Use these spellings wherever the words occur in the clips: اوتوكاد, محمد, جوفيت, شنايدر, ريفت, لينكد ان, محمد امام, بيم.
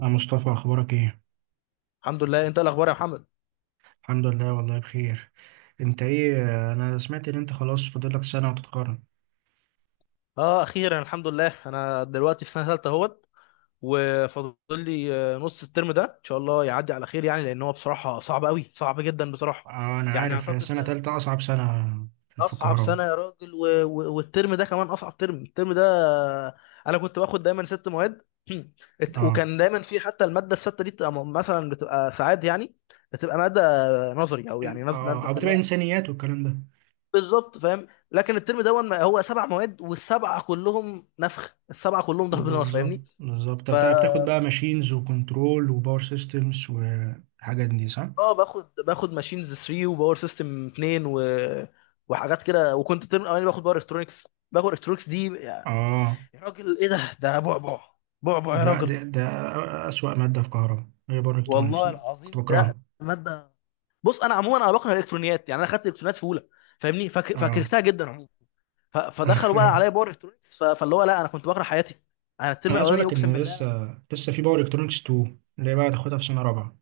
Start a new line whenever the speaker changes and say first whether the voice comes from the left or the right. right: يا مصطفى، اخبارك ايه؟
left: الحمد لله. انت إيه الاخبار يا محمد؟
right: الحمد لله، والله بخير. انت ايه؟ انا سمعت ان انت خلاص فاضلك سنه وتتخرج.
left: اه اخيرا الحمد لله. انا دلوقتي في سنه ثالثه اهوت، وفاضل لي نص الترم ده ان شاء الله يعدي على خير يعني، لان هو بصراحه صعب قوي، صعب جدا بصراحه.
right: آه، انا
left: يعني
right: عارف هي
left: اعتقد
right: سنه
left: ده
right: تالتة اصعب سنه في
left: اصعب
right: الكهرباء.
left: سنه يا راجل، و... و... والترم ده كمان اصعب ترم، الترم ده. آه، انا كنت باخد دايما ست مواد.
right: اه.
left: وكان دايما في حتى الماده السته دي بتبقى، مثلا بتبقى ساعات يعني، بتبقى ماده نظري، او يعني ماده.
right: أو بتبقى انسانيات والكلام ده.
left: بالظبط، فاهم. لكن الترم ده هو سبع مواد، والسبعه كلهم نفخ، السبعه كلهم ضرب نار،
right: بالظبط،
left: فاهمني؟
right: بالظبط. طب
left: ف
right: بتاخد
left: ف-
right: بقى ماشينز وكنترول وباور سيستمز والحاجات دي، صح؟
left: اه باخد، ماشينز 3 وباور سيستم 2 وحاجات كده، وكنت الترم الاولاني باخد باور الكترونكس. باخد الكترونكس دي،
right: اه.
left: يا راجل، ايه ده؟ ده بعبع، بعبع يا
right: لا،
left: راجل.
right: ده اسوأ ماده في كهرباء هي باور الكترونكس
left: والله
right: دي، كنت
left: العظيم لا.
right: بكرهها.
left: ماده، بص، انا عموما انا بكره الالكترونيات، يعني انا خدت الالكترونيات في اولى، فاهمني؟
right: اه.
left: فكرهتها جدا عموما. فدخلوا بقى عليا باور الكترونكس، فاللي هو لا، انا كنت بكره حياتي. انا الترم
right: انا عايز اقول
left: الاولاني
right: لك
left: اقسم
right: ان
left: بالله.
right: لسه في باور الكترونكس 2 اللي هي بقى هتاخدها في سنه رابعه.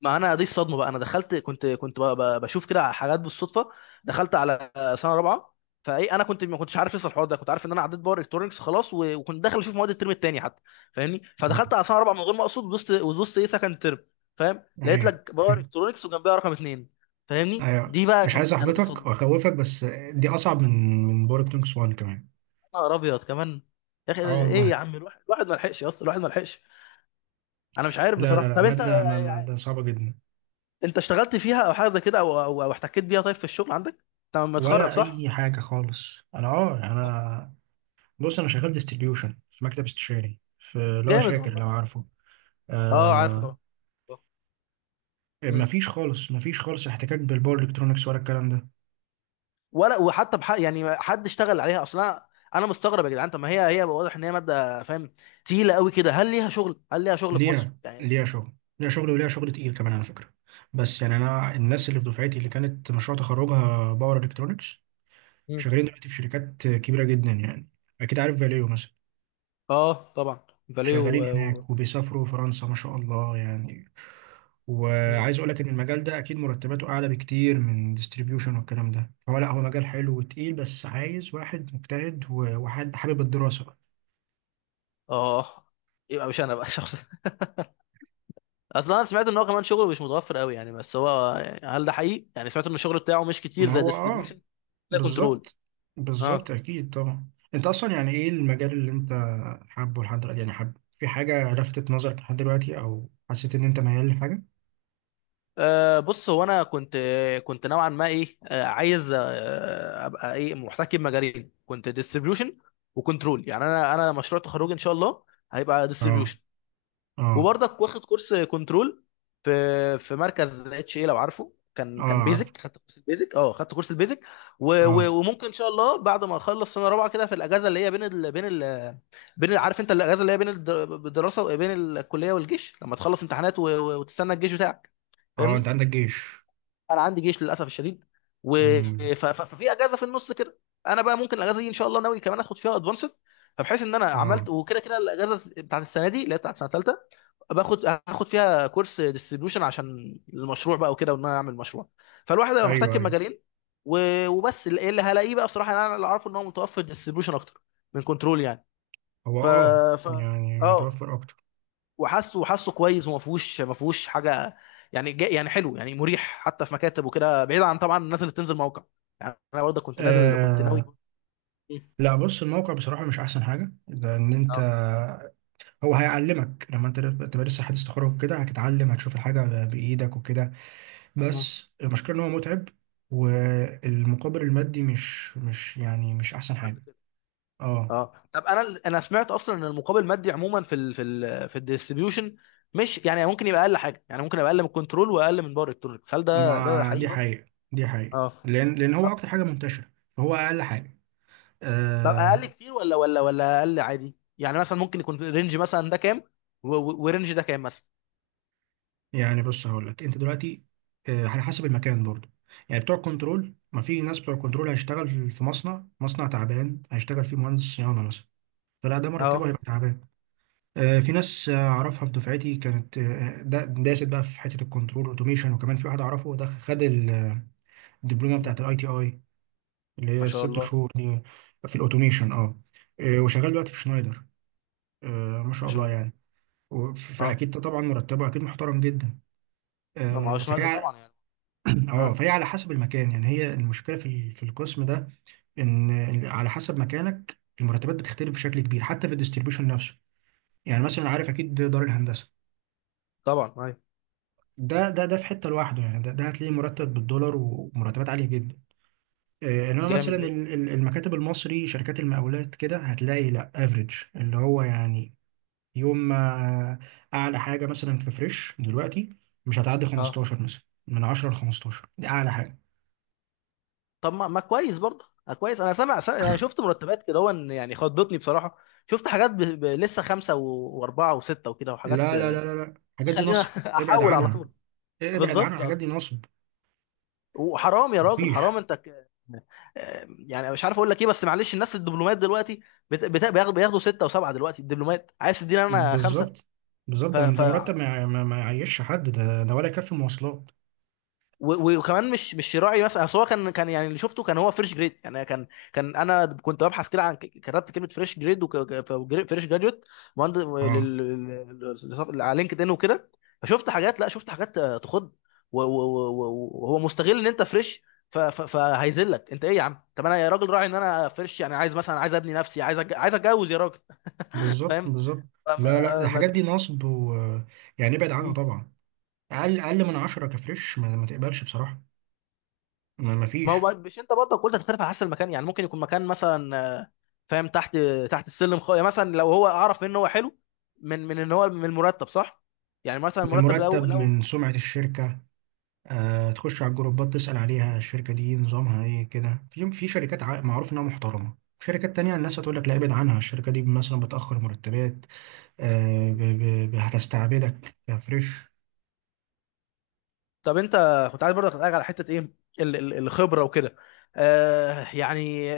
left: ما انا دي الصدمه بقى، انا دخلت، بشوف كده على حاجات بالصدفه، دخلت على سنه رابعه. فايه، انا كنت ما كنتش عارف لسه الحوار ده، كنت عارف ان انا عديت باور الكترونكس خلاص، وكنت داخل اشوف مواد الترم الثاني حتى، فاهمني؟
right: آه.
left: فدخلت على سنه رابعه من غير ما اقصد، ودوست ايه، سكند ترم. فاهم؟ لقيت
right: ايوه.
left: لك باور الكترونكس وجنبها رقم اثنين. فاهمني؟
right: ايوه،
left: دي بقى
right: مش عايز
left: كانت،
right: احبطك
left: الصدمه.
right: واخوفك بس دي اصعب من باور الكترونكس 1 كمان.
left: يا نهار ابيض، كمان. يا اخي
right: اه
left: ايه
right: والله.
left: يا عم، الواحد ما لحقش يا اسطى، الواحد ما لحقش. انا مش عارف
right: لا، لا،
left: بصراحه.
right: لا،
left: طب انت
right: ماده
left: يعني،
right: ماده صعبه جدا.
left: انت اشتغلت فيها او حاجه زي كده، او أو احتكيت بيها طيب في الشغل عندك؟ انت لما تخرج،
right: ولا
left: صح؟
right: اي حاجه خالص. انا اه
left: آه،
right: انا بص، انا شغال ديستريبيوشن في مكتب استشاري اللي هو
left: جامد
right: شاكر،
left: والله.
right: لو عارفه.
left: اه عارفه
right: آه.
left: طبعا. آه. مم.
right: مفيش خالص، مفيش خالص احتكاك بالباور الكترونكس ولا الكلام ده.
left: ولا يعني حد اشتغل عليها اصلا؟ انا أنا مستغرب يا جدعان. طب ما هي، هي واضح ان هي ماده، فاهم، تقيله قوي كده. هل ليها شغل؟ هل ليها شغل في مصر
right: ليها،
left: يعني؟
right: ليها شغل. ليها شغل وليها شغل تقيل كمان، على فكرة. بس يعني أنا الناس اللي في دفعتي اللي كانت مشروع تخرجها باور إلكترونكس
left: مم.
right: شغالين دلوقتي في شركات كبيرة جدا يعني. أكيد عارف فاليو مثلا.
left: اه طبعا. فاليه
right: شغالين
left: و... و...
right: هناك وبيسافروا فرنسا ما شاء الله يعني.
left: مم.
right: وعايز أقول لك إن المجال ده أكيد مرتباته أعلى بكتير من ديستريبيوشن والكلام ده، فهو لا، هو مجال حلو وتقيل، بس عايز واحد مجتهد وحد حابب الدراسة بقى.
left: اه. يبقى مش انا بقى شخص. اصلا انا سمعت ان هو كمان شغله مش متوفر قوي يعني، بس هو يعني، هل ده حقيقي يعني؟ سمعت ان الشغل بتاعه مش كتير
right: ما
left: زي
right: هو اه.
left: ديستريبيوشن، زي كنترول.
right: بالظبط، بالظبط،
left: اه.
right: اكيد طبعا. انت اصلا يعني ايه المجال اللي انت حابه لحد دلوقتي؟ يعني حابب في حاجه لفتت نظرك لحد دلوقتي او حسيت ان انت ميال لحاجه؟
left: بص، هو انا كنت، كنت نوعا ما ايه أه عايز ابقى ايه، محتكي بمجالين، كنت ديستريبيوشن وكنترول يعني. انا مشروع تخرجي ان شاء الله هيبقى
right: اه.
left: ديستريبيوشن،
right: اه.
left: وبرضك واخد كورس كنترول في، في مركز اتش اي لو عارفه،
right: اه.
left: كان
right: عارف.
left: بيزك، خدت كورس البيزك، اه خدت كورس البيزك.
right: اه.
left: وممكن ان شاء الله بعد ما اخلص سنه رابعه كده، في الاجازه اللي هي بين ال بين ال بين عارف انت الاجازه اللي هي بين الدراسه، بين الكليه والجيش، لما تخلص امتحانات وتستنى الجيش بتاعك،
right: اه. انت
left: فاهمني؟
right: عندك جيش؟
left: انا عندي جيش للاسف الشديد. و...
right: امم.
left: ف... ف... ففي اجازه في النص كده، انا بقى ممكن الاجازه دي ان شاء الله ناوي كمان اخد فيها ادفانسد، فبحيث ان انا
right: اه.
left: عملت، وكده كده الاجازه بتاعت السنه دي اللي هي بتاعت سنه ثالثه هاخد فيها كورس ديستريبيوشن عشان المشروع بقى وكده، وان انا اعمل مشروع. فالواحد هيبقى
right: ايوه،
left: محتاج
right: ايوه.
left: مجالين. و... وبس، اللي هلاقيه بقى بصراحه. يعني انا اللي عارفه ان هو متوفر ديستريبيوشن اكتر من كنترول يعني.
right: هو
left: ف ف
right: يعني
left: اه
right: متوفر اكتر.
left: وحاسه، كويس، وما فيهوش ما فيهوش حاجه يعني، جا يعني حلو، يعني مريح حتى، في مكاتب وكده، بعيد عن طبعا الناس اللي بتنزل موقع. يعني انا برضه كنت نازل، كنت ناوي.
right: آه.
left: مم.
right: لا، بص، الموقع بصراحه مش احسن حاجه، لان
left: اه.
right: انت هو هيعلمك. لما انت تبقى لسه حديث تخرج كده هتتعلم، هتشوف الحاجه بايدك وكده.
left: آه.
right: بس المشكلة ان هو متعب. والمقابل المادي مش يعني مش احسن
left: مش قد
right: حاجة.
left: كده.
right: اه.
left: اه. طب انا، انا سمعت اصلا ان المقابل المادي عموما في ال في ال في الديستريبيوشن مش يعني، ممكن يبقى اقل حاجه يعني، ممكن يبقى اقل من كنترول واقل من باور الكترونكس. هل ده، ده
right: ما
left: حقيقي
right: دي
left: برضه؟
right: حقيقة. دي حقيقة
left: اه.
right: لان هو
left: طب
right: اكتر حاجة منتشرة. فهو اقل حاجة. آه.
left: اقل كتير ولا ولا اقل عادي يعني؟ مثلا ممكن يكون رينج مثلا ده كام، ورينج ده كام مثلا؟
right: يعني بص، هقول لك انت دلوقتي، آه، على حسب المكان برضو. يعني بتوع كنترول، ما في ناس بتوع كنترول هيشتغل في مصنع، مصنع تعبان هيشتغل فيه مهندس صيانة مثلا، فلا ده
left: اه.
right: مرتبه هيبقى تعبان. آه، في ناس اعرفها في دفعتي، كانت داست بقى في حتة الكنترول اوتوميشن. وكمان في واحد اعرفه ده، خد الدبلومه بتاعت الاي تي اي اللي هي
left: ما شاء
right: الست
left: الله.
right: شهور دي، في الاوتوميشن، اه. آه، وشغال دلوقتي في شنايدر. آه، ما
left: ما
right: شاء
left: شاء
right: الله
left: الله.
right: يعني.
left: اه.
right: فاكيد طبعا مرتبه اكيد محترم جدا.
left: لا ما هو
right: آه،
left: شنايدر
right: فهي على-
left: طبعا يعني. اه
right: اه فهي على حسب المكان. يعني هي المشكله في القسم ده إن على حسب مكانك المرتبات بتختلف بشكل كبير حتى في الديستريبيوشن نفسه. يعني مثلا عارف اكيد دار الهندسه،
left: طبعا. ايوه،
right: ده في حته لوحده يعني، ده هتلاقيه مرتب بالدولار ومرتبات عاليه جدا. آه، انما
left: جامد
right: مثلا
left: جدا.
right: المكاتب المصري، شركات المقاولات كده، هتلاقي لا افريج، اللي هو يعني، يوم ما، اعلى حاجه مثلا في فريش دلوقتي مش هتعدي
left: اه.
right: 15 مثلا. من 10 ل 15، دي اعلى حاجه.
left: طب ما، ما كويس برضه، ما كويس. انا سامع، يعني شفت مرتبات كده، هو ان يعني خضتني بصراحه. شفت حاجات لسه خمسه واربعه وسته وكده، وحاجات
right: لا، لا، لا، لا، لا، الحاجات دي
left: تخلينا
right: نصب، ابعد
left: احول على
right: عنها.
left: طول.
right: إيه، ابعد عنها،
left: بالظبط
right: الحاجات دي
left: اصلا.
right: نصب،
left: وحرام يا راجل،
right: مفيش.
left: حرام، انت ك... آه، يعني مش عارف اقول لك ايه، بس معلش الناس الدبلومات دلوقتي بت... بت... بياخدوا بياخدوا سته وسبعه دلوقتي الدبلومات، عايز تديني انا خمسه؟
right: بالظبط، بالظبط،
left: ف...
right: ده
left: ف...
right: ده مرتب ما يع- ما ما يعيش حد، ده ده ولا يكفي مواصلات.
left: وكمان مش، مش راعي مثلا. اصل هو كان، يعني اللي شفته كان هو فريش جريد يعني، كان انا كنت ببحث كده عن، كتبت كلمه فريش جريد وفريش جراجويت مهندس
right: اه.
left: على لينكد ان وكده، فشفت حاجات، لا شفت حاجات تخض. وهو مستغل ان انت فريش، فهيذلك انت ايه يا عم؟ طب انا يا راجل، راعي ان انا فريش يعني، عايز مثلا، عايز ابني نفسي، عايز عايز اتجوز يا راجل،
right: بالظبط،
left: فاهم؟
right: بالظبط. لا، لا،
left: فما- ما
right: الحاجات دي نصب، و... يعني ابعد عنها
left: في
right: طبعا. اقل من 10 كفريش ما تقبلش بصراحه. ما
left: ما
right: فيش.
left: هو مش انت برضه قلت هتختلف على حسب المكان يعني؟ ممكن يكون مكان مثلا فاهم، تحت، تحت السلم. يعني مثلا لو هو اعرف ان هو حلو من، من ان هو من المرتب صح يعني. مثلا المرتب
right: مرتب
left: لو.
right: من سمعه الشركه. آه، تخش على الجروبات، تسال عليها، الشركه دي نظامها ايه، كده. في شركات معروف انها محترمه، في شركات تانية الناس هتقول لك لا، ابعد عنها، الشركة دي مثلا بتأخر مرتبات. هتستعبدك كفريش.
left: طب انت كنت عايز برضه اسالك على حته ايه، الخبره وكده، يعني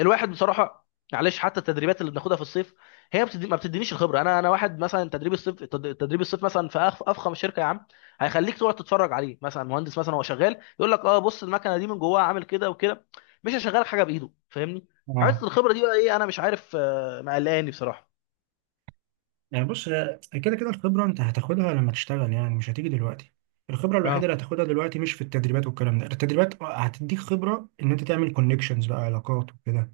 left: الواحد بصراحه، معلش، حتى التدريبات اللي بناخدها في الصيف، هي بتدي، ما بتدينيش الخبره. انا، انا واحد مثلا تدريب الصيف، تدريب الصيف مثلا في افخم شركه يا عم، هيخليك تقعد تتفرج عليه مثلا. مهندس مثلا هو شغال، يقول لك اه بص المكنه دي من جواها عامل كده وكده، مش هيشغلك حاجه بايده، فاهمني؟ حته
right: اه.
left: الخبره دي بقى ايه؟ انا مش عارف، مقلقاني بصراحه.
right: يعني بص، آه، كده كده الخبرة انت هتاخدها لما تشتغل، يعني مش هتيجي دلوقتي. الخبرة الوحيدة
left: اه.
right: اللي هتاخدها دلوقتي مش في التدريبات والكلام ده، التدريبات هتديك خبرة ان انت تعمل كونكشنز بقى، علاقات وكده.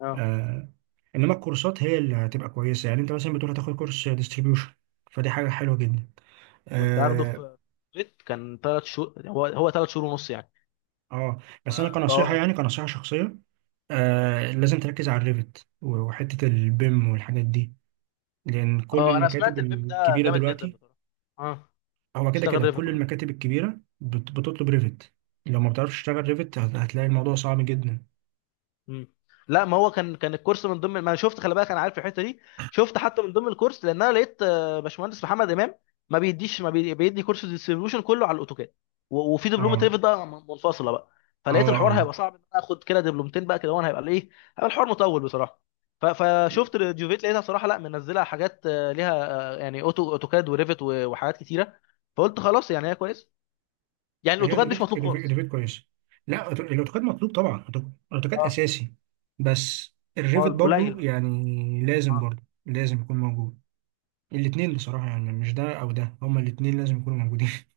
left: اه.
right: آه. انما الكورسات هي اللي هتبقى كويسه. يعني انت مثلا بتقول هتاخد كورس ديستريبيوشن، فدي حاجه حلوه جدا.
left: كنت هاخده
right: اه.
left: في بيت، كان ثلاث شهور، هو ثلاث شهور ونص يعني.
right: آه. بس انا
left: اه.
right: كنصيحه، يعني كنصيحه شخصيه، آه، لازم تركز على الريفت وحته البيم والحاجات دي لان كل
left: اه، انا
right: المكاتب
left: سمعت البيم ده
right: الكبيره
left: جامد جدا
right: دلوقتي،
left: بصراحه. اه،
right: هو كده
left: اشتغل
right: كده
left: ريفت
right: كل
left: وكده.
right: المكاتب الكبيره بتطلب ريفت. لو ما بتعرفش تشتغل ريفت هتلاقي الموضوع صعب جدا.
left: مم. لا ما هو كان، كان الكورس من ضمن ما انا شفت، خلي بالك انا عارف الحته دي. شفت حتى من ضمن الكورس، لان انا لقيت باشمهندس محمد امام، ما بيديش ما بي... بيدي كورس ديستريبيوشن كله على الاوتوكاد، وفي دبلومه
right: اه.
left: ريفت بقى منفصله بقى. فلقيت الحوار
right: اه.
left: هيبقى صعب ان انا اخد كده دبلومتين بقى كده، وانا هيبقى ايه، هيبقى الحوار مطول بصراحه.
right: اه.
left: فشفت الجوفيت، لقيتها صراحه، لا منزلها حاجات ليها، يعني اوتوكاد وريفت وحاجات كتيره. فقلت خلاص يعني، هي كويس يعني،
right: هي
left: الاوتوكاد مش
right: اوتوكاد،
left: مطلوب خالص.
right: كويس. لا، الاوتوكاد مطلوب طبعا، اوتوكاد
left: اه.
right: اساسي. بس
left: ما
right: الريفت
left: هو قليل
right: برضو
left: بقى.
right: يعني لازم،
left: اه.
right: برضو لازم يكون موجود. الاثنين بصراحة، يعني مش ده او ده، هما الاثنين لازم يكونوا موجودين.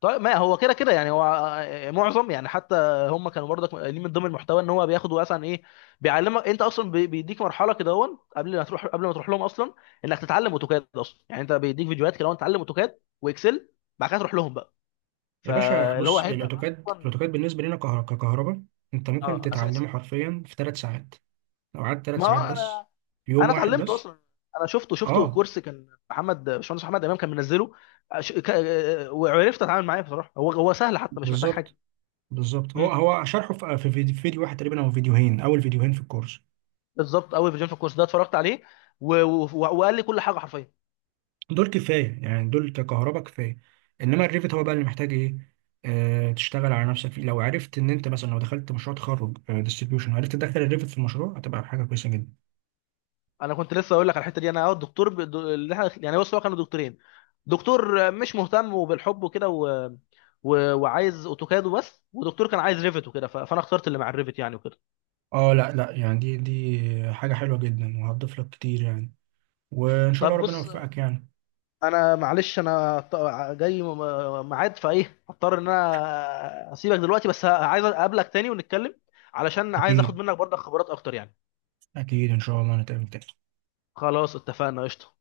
left: طيب ما هو كده كده يعني هو معظم يعني حتى هم كانوا برضك قايلين من ضمن المحتوى ان هو بياخد مثلا ايه، بيعلمك انت اصلا، بيديك مرحله كده هون قبل ما تروح، قبل ما تروح لهم اصلا، انك تتعلم اوتوكاد اصلا يعني. انت بيديك فيديوهات كده هون تتعلم اوتوكاد واكسل، بعد كده تروح لهم بقى،
right: يا باشا،
left: فاللي هو
right: بص،
left: هيبدا معاك
right: الاوتوكاد،
left: اصلا.
right: بالنسبة لنا ككهرباء انت ممكن
left: اه، اساسي.
right: تتعلمه حرفيا في 3 ساعات. لو قعدت ثلاث
left: ما هو
right: ساعات بس، في يوم
left: انا
right: واحد بس.
left: اتعلمته اصلا، انا شفته،
right: اه.
left: كورس كان محمد، باشمهندس محمد امام، كان منزله، وعرفت اتعامل معاه بصراحه. هو سهل حتى، مش محتاج حاجه.
right: بالظبط، بالظبط. هو
left: مم.
right: هو شرحه في فيديو واحد تقريبا او فيديوهين، اول فيديوهين في الكورس،
left: بالظبط قوي فيجن في الكورس ده اتفرجت عليه، وقال لي كل حاجه حرفيا.
right: دول كفايه يعني، دول ككهرباء كفايه. انما الريفت هو بقى اللي محتاج ايه، آه، تشتغل على نفسك فيه. لو عرفت ان انت مثلا لو دخلت مشروع تخرج ديستريبيوشن وعرفت تدخل الريفت في المشروع هتبقى حاجه كويسه جدا.
left: انا كنت لسه اقول لك على الحته دي انا، اه الدكتور، اللي احنا يعني بص، هو كانوا دكتورين، دكتور مش مهتم، وبالحب وكده وعايز اوتوكاد وبس، ودكتور كان عايز ريفت وكده، فانا اخترت اللي مع الريفت يعني وكده.
right: اه، لا، لا، يعني دي حاجه حلوه جدا وهتضيف لك كتير يعني. وان شاء الله
left: طب
right: ربنا
left: بص،
right: يوفقك يعني.
left: انا معلش انا جاي ميعاد فايه، هضطر ان انا اسيبك دلوقتي، بس عايز اقابلك تاني ونتكلم، علشان عايز اخد
right: اكيد.
left: منك برضه خبرات اكتر يعني.
right: اكيد، ان شاء الله نتقابل تاني.
left: خلاص، اتفقنا، قشطه.